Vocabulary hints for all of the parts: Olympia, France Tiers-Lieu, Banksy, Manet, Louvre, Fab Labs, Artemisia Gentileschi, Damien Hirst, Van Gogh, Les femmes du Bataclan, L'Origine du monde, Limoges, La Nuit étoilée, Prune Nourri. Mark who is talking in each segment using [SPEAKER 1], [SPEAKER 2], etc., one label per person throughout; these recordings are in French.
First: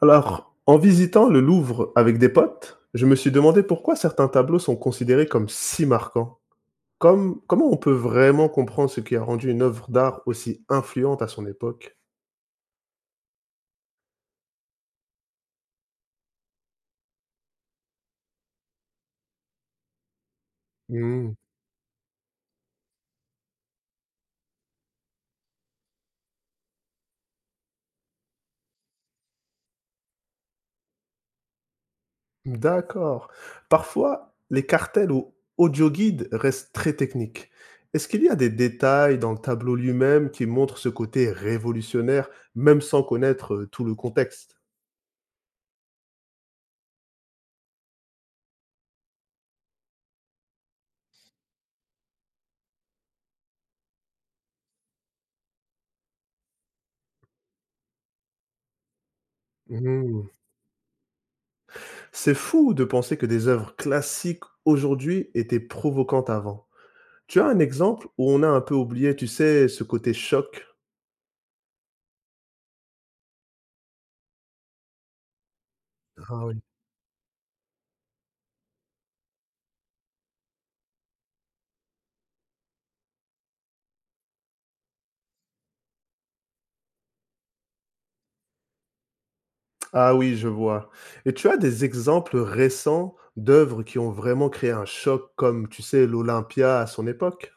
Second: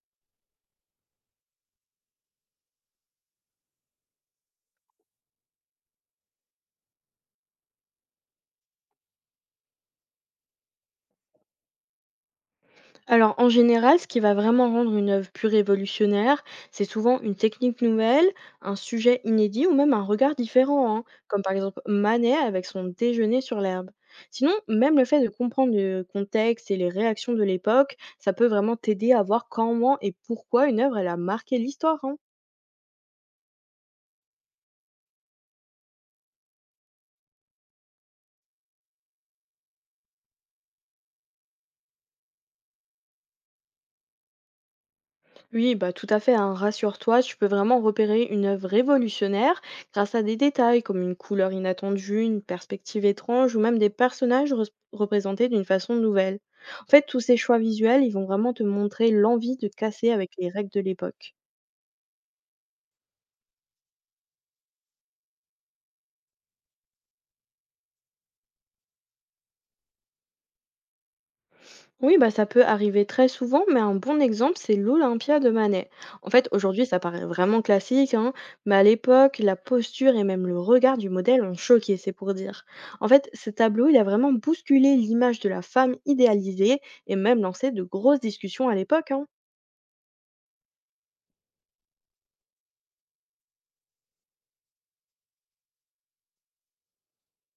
[SPEAKER 1] Alors, en visitant le Louvre avec des potes, je me suis demandé pourquoi certains tableaux sont considérés comme si marquants. Comme, comment on peut vraiment comprendre ce qui a rendu une œuvre d'art aussi influente à son époque?
[SPEAKER 2] Alors, en général, ce qui va vraiment rendre une œuvre plus révolutionnaire, c'est souvent une technique nouvelle, un sujet inédit ou même un regard différent, hein,
[SPEAKER 1] Hmm,
[SPEAKER 2] comme par exemple Manet avec son déjeuner sur l'herbe. Sinon, même le fait de comprendre le contexte et les réactions de l'époque, ça peut vraiment t'aider à voir comment et pourquoi une œuvre elle a marqué l'histoire, hein.
[SPEAKER 1] d'accord. Parfois, les cartels ou audioguides restent très techniques. Est-ce qu'il y a des détails dans le tableau lui-même qui montrent ce côté révolutionnaire, même sans connaître tout le contexte?
[SPEAKER 2] Oui, bah tout à fait, hein. Rassure-toi, tu peux vraiment repérer une œuvre révolutionnaire grâce à des détails comme une couleur inattendue, une perspective étrange ou même des personnages représentés d'une façon nouvelle. En fait, tous ces choix visuels, ils vont vraiment te montrer l'envie de casser
[SPEAKER 1] Hmm.
[SPEAKER 2] avec les règles de l'époque.
[SPEAKER 1] C'est fou de penser que des œuvres classiques aujourd'hui étaient provocantes avant. Tu as un exemple où on a un peu oublié, tu sais, ce côté choc?
[SPEAKER 2] Oui, bah, ça peut arriver très souvent, mais un bon exemple, c'est l'Olympia de Manet. En
[SPEAKER 1] Ah
[SPEAKER 2] fait,
[SPEAKER 1] oui.
[SPEAKER 2] aujourd'hui, ça paraît vraiment classique, hein, mais à l'époque, la posture et même le regard du modèle ont choqué, c'est pour dire. En fait, ce tableau, il a vraiment bousculé l'image de la femme idéalisée et même lancé de grosses discussions à l'époque, hein.
[SPEAKER 1] Ah oui, je vois. Et tu as des exemples récents d'œuvres qui ont vraiment créé un choc comme, tu sais, l'Olympia à son époque?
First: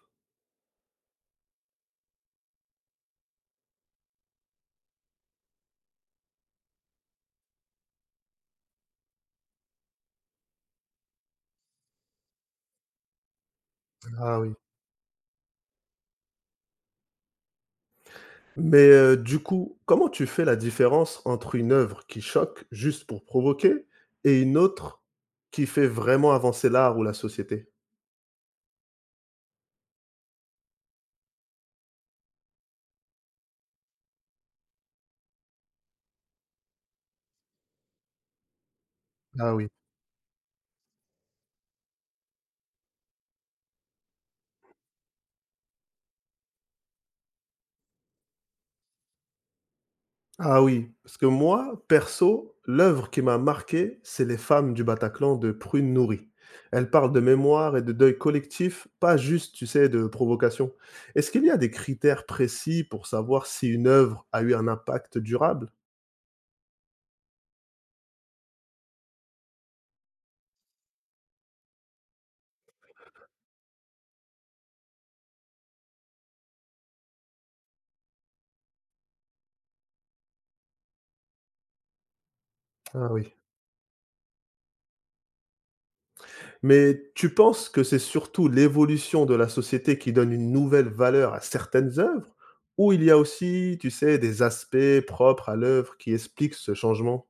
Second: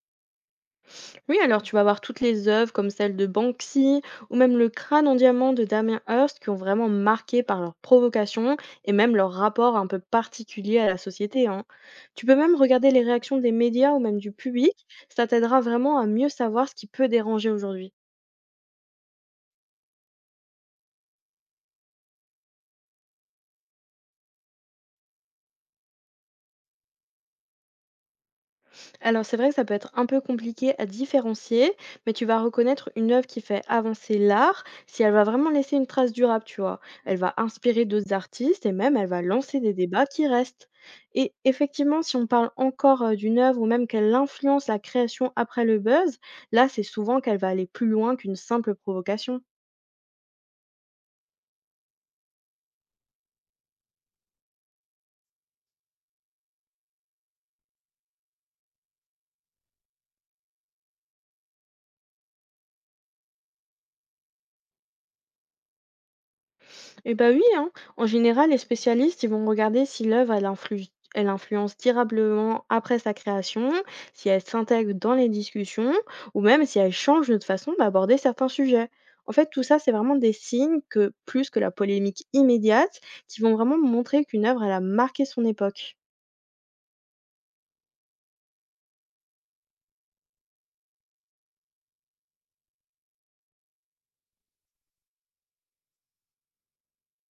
[SPEAKER 2] Oui, alors tu vas avoir toutes les œuvres comme celle de Banksy ou même le crâne en diamant de Damien Hirst qui ont vraiment marqué par leur provocation et même leur rapport un peu particulier à la société, hein. Tu peux même regarder les réactions des médias ou même du
[SPEAKER 1] Ah oui.
[SPEAKER 2] public, ça t'aidera vraiment à mieux savoir ce qui peut déranger aujourd'hui.
[SPEAKER 1] Mais, du coup, comment tu fais la différence entre une œuvre qui choque juste pour provoquer et une autre qui fait vraiment avancer l'art ou la société?
[SPEAKER 2] Alors c'est vrai que ça peut être un peu compliqué à différencier, mais tu vas reconnaître une œuvre qui fait avancer l'art si elle va vraiment laisser une trace durable, tu vois. Elle va inspirer d'autres artistes et même elle va
[SPEAKER 1] Ah
[SPEAKER 2] lancer
[SPEAKER 1] oui.
[SPEAKER 2] des débats qui restent. Et effectivement, si on parle encore d'une œuvre ou même qu'elle influence la création après le buzz, là c'est souvent qu'elle va aller plus loin qu'une simple provocation.
[SPEAKER 1] Ah oui, parce que moi, perso, l'œuvre qui m'a marqué, c'est Les femmes du Bataclan de Prune Nourri. Elle parle de mémoire et de deuil collectif, pas juste, tu sais, de provocation. Est-ce qu'il y a des critères précis pour savoir si une œuvre a eu un impact durable?
[SPEAKER 2] Eh bah oui, hein. En général, les spécialistes, ils vont regarder si l'œuvre, elle elle influence durablement après sa création, si elle s'intègre dans les discussions, ou même si elle change notre façon d'aborder certains sujets. En fait, tout ça, c'est vraiment des signes que, plus que la polémique immédiate,
[SPEAKER 1] Ah oui.
[SPEAKER 2] qui vont vraiment montrer qu'une œuvre, elle a marqué son époque.
[SPEAKER 1] Mais tu penses que c'est surtout l'évolution de la société qui donne une nouvelle valeur à certaines œuvres, ou il y a aussi, tu sais, des aspects propres à l'œuvre qui expliquent ce changement?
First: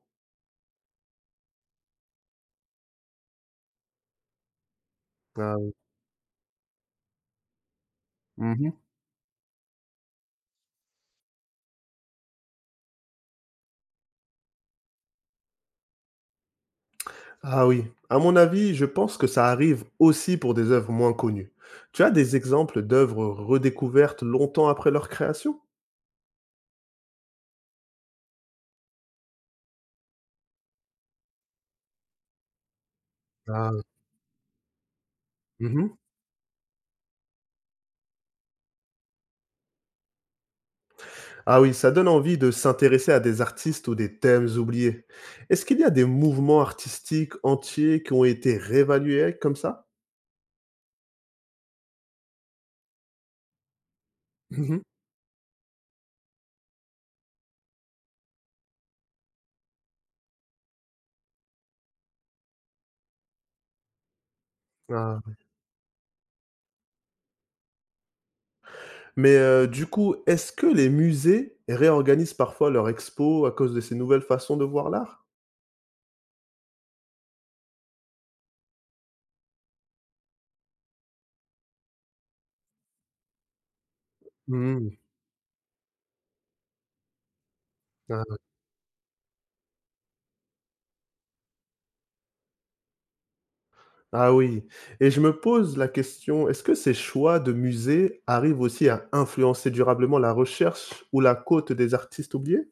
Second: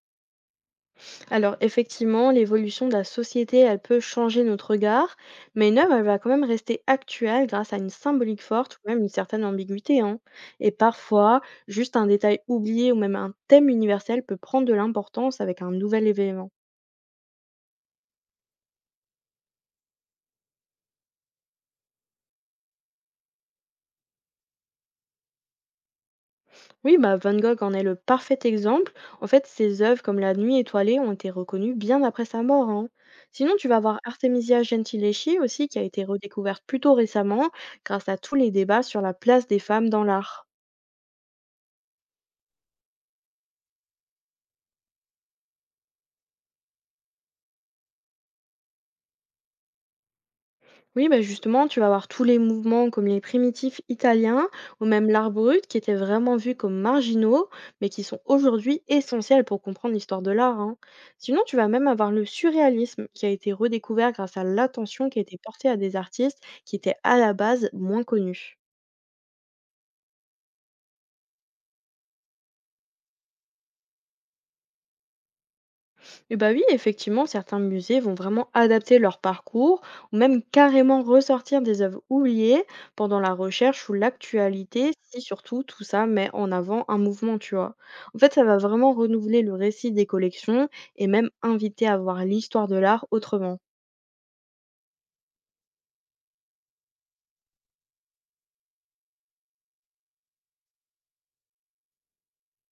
[SPEAKER 2] Alors effectivement, l'évolution de la société, elle peut changer notre regard,
[SPEAKER 1] Ah
[SPEAKER 2] mais
[SPEAKER 1] oui.
[SPEAKER 2] une œuvre, elle va quand même rester actuelle grâce à une symbolique
[SPEAKER 1] Mhm.
[SPEAKER 2] forte ou même une certaine ambiguïté, hein. Et parfois, juste un détail oublié ou même un thème universel peut prendre de l'importance avec un nouvel événement.
[SPEAKER 1] Ah oui, à mon avis, je pense que ça arrive aussi pour des œuvres moins connues. Tu as des exemples d'œuvres redécouvertes longtemps après leur création?
[SPEAKER 2] Oui, bah Van Gogh en est le parfait exemple. En fait, ses œuvres comme La Nuit étoilée ont été reconnues bien après sa mort, hein. Sinon, tu
[SPEAKER 1] Ah,
[SPEAKER 2] vas voir Artemisia Gentileschi aussi, qui a
[SPEAKER 1] mhm.
[SPEAKER 2] été redécouverte plus tôt récemment grâce à tous les débats sur la place des femmes dans l'art.
[SPEAKER 1] Ah oui, ça donne envie de s'intéresser à des artistes ou des thèmes oubliés. Est-ce qu'il y a des mouvements artistiques entiers qui ont été réévalués comme ça?
[SPEAKER 2] Oui, bah justement, tu vas avoir tous les mouvements comme les primitifs italiens
[SPEAKER 1] Mhm.
[SPEAKER 2] ou même l'art brut qui étaient vraiment vus comme marginaux, mais qui sont aujourd'hui essentiels pour comprendre l'histoire de l'art, hein. Sinon, tu vas même avoir le surréalisme qui a été redécouvert grâce à l'attention qui
[SPEAKER 1] Ah.
[SPEAKER 2] a été portée à des artistes qui étaient à la base moins connus.
[SPEAKER 1] Mais du coup, est-ce que les musées réorganisent parfois leurs expos à cause de ces nouvelles façons de voir l'art?
[SPEAKER 2] Eh bah oui, effectivement, certains musées vont vraiment adapter leur parcours ou même carrément ressortir des œuvres oubliées pendant la recherche ou l'actualité,
[SPEAKER 1] Mhm.
[SPEAKER 2] si surtout tout ça met en avant un mouvement, tu vois. En fait, ça va vraiment renouveler le récit des collections et même inviter à voir l'histoire de l'art autrement.
[SPEAKER 1] Ah oui, et je me pose la question, est-ce que ces choix de musées arrivent aussi à influencer durablement la recherche ou la cote des artistes oubliés?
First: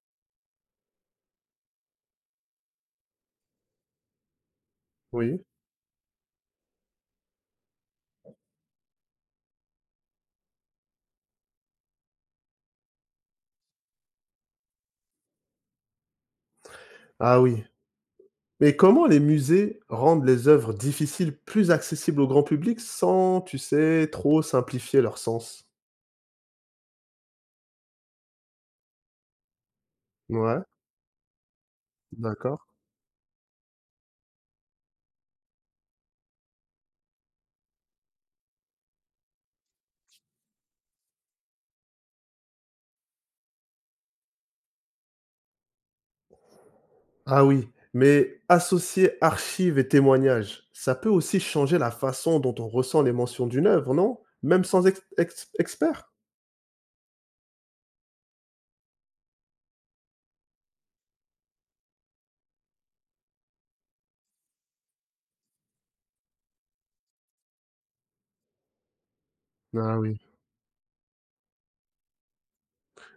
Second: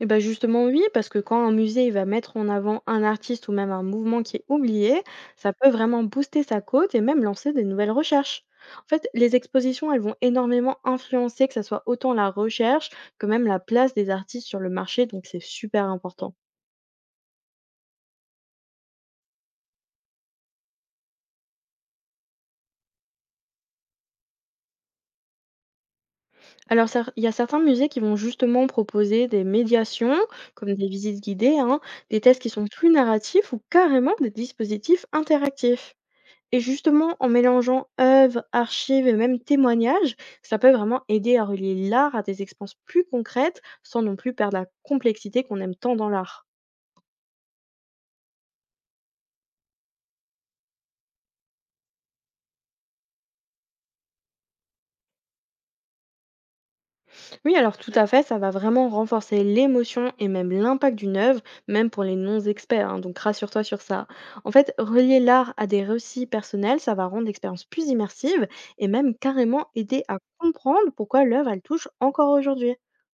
[SPEAKER 2] Et ben justement oui, parce que quand un musée il va mettre en avant un artiste ou même un mouvement qui est oublié,
[SPEAKER 1] Oui.
[SPEAKER 2] ça peut vraiment booster sa cote et même lancer des nouvelles recherches. En fait, les expositions, elles vont énormément influencer que ça soit autant la recherche que même la place des artistes sur le marché, donc c'est super important.
[SPEAKER 1] Ah oui. Mais comment les musées rendent les œuvres difficiles plus accessibles au grand public sans, tu sais, trop simplifier leur sens?
[SPEAKER 2] Alors, il y a certains musées qui vont justement proposer des médiations,
[SPEAKER 1] Ouais,
[SPEAKER 2] comme des visites guidées, hein, des tests qui
[SPEAKER 1] d'accord.
[SPEAKER 2] sont plus narratifs ou carrément des dispositifs interactifs. Et justement, en mélangeant œuvres, archives et même témoignages, ça peut vraiment aider à relier l'art à des expériences plus concrètes sans non plus perdre la complexité qu'on aime tant dans l'art.
[SPEAKER 1] Ah oui, mais associer archives et témoignages, ça peut aussi changer la façon dont on ressent l'émotion d'une œuvre, non? Même sans ex ex expert?
[SPEAKER 2] Oui, alors tout à fait, ça va vraiment renforcer l'émotion et même l'impact d'une œuvre, même pour les non-experts, hein, donc rassure-toi sur ça. En fait, relier l'art à des récits personnels, ça va rendre l'expérience plus immersive et même carrément
[SPEAKER 1] Ah
[SPEAKER 2] aider
[SPEAKER 1] oui.
[SPEAKER 2] à comprendre pourquoi l'œuvre, elle touche encore aujourd'hui.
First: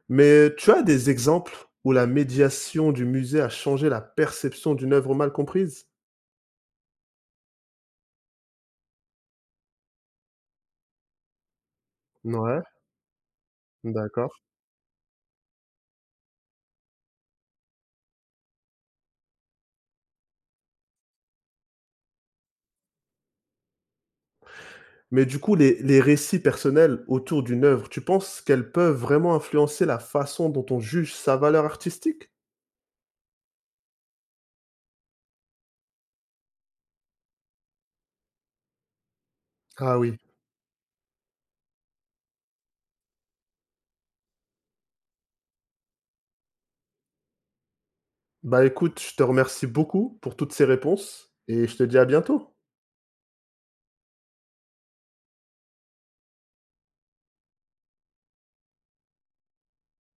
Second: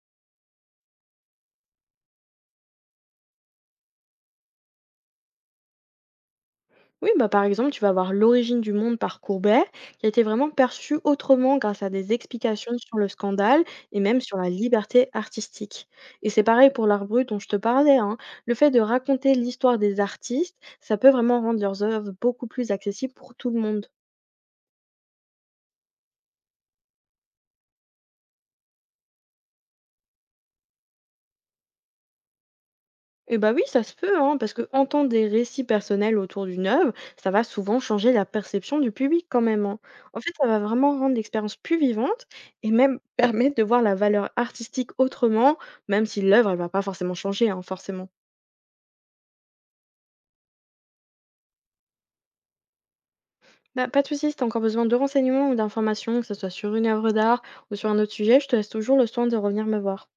[SPEAKER 1] Mais tu as des exemples où la médiation du musée a changé la perception d'une œuvre mal comprise?
[SPEAKER 2] Oui, bah, par exemple, tu vas voir l'origine du monde par Courbet, qui a été vraiment perçue autrement grâce à des
[SPEAKER 1] Ouais,
[SPEAKER 2] explications sur le scandale et même
[SPEAKER 1] d'accord.
[SPEAKER 2] sur la liberté artistique. Et c'est pareil pour l'art brut dont je te parlais, hein. Le fait de raconter l'histoire des artistes, ça peut vraiment rendre leurs œuvres beaucoup plus accessibles pour tout le monde.
[SPEAKER 1] Mais du coup, les récits personnels autour d'une œuvre, tu penses qu'elles peuvent vraiment influencer la façon dont on juge sa valeur artistique?
[SPEAKER 2] Eh bah oui, ça se peut, hein, parce que entendre des récits personnels autour d'une œuvre, ça va souvent changer la perception du public quand même, hein.
[SPEAKER 1] Ah oui.
[SPEAKER 2] En fait, ça va vraiment rendre l'expérience plus vivante et même permettre de voir la valeur artistique autrement, même si l'œuvre, elle va pas forcément changer, hein, forcément.
[SPEAKER 1] Bah écoute, je te remercie beaucoup pour toutes ces réponses et je te dis à bientôt.
[SPEAKER 2] Bah, pas de soucis, si t'as encore besoin de renseignements ou d'informations, que ce soit sur une œuvre d'art ou sur un autre sujet, je te laisse toujours le soin de revenir me voir.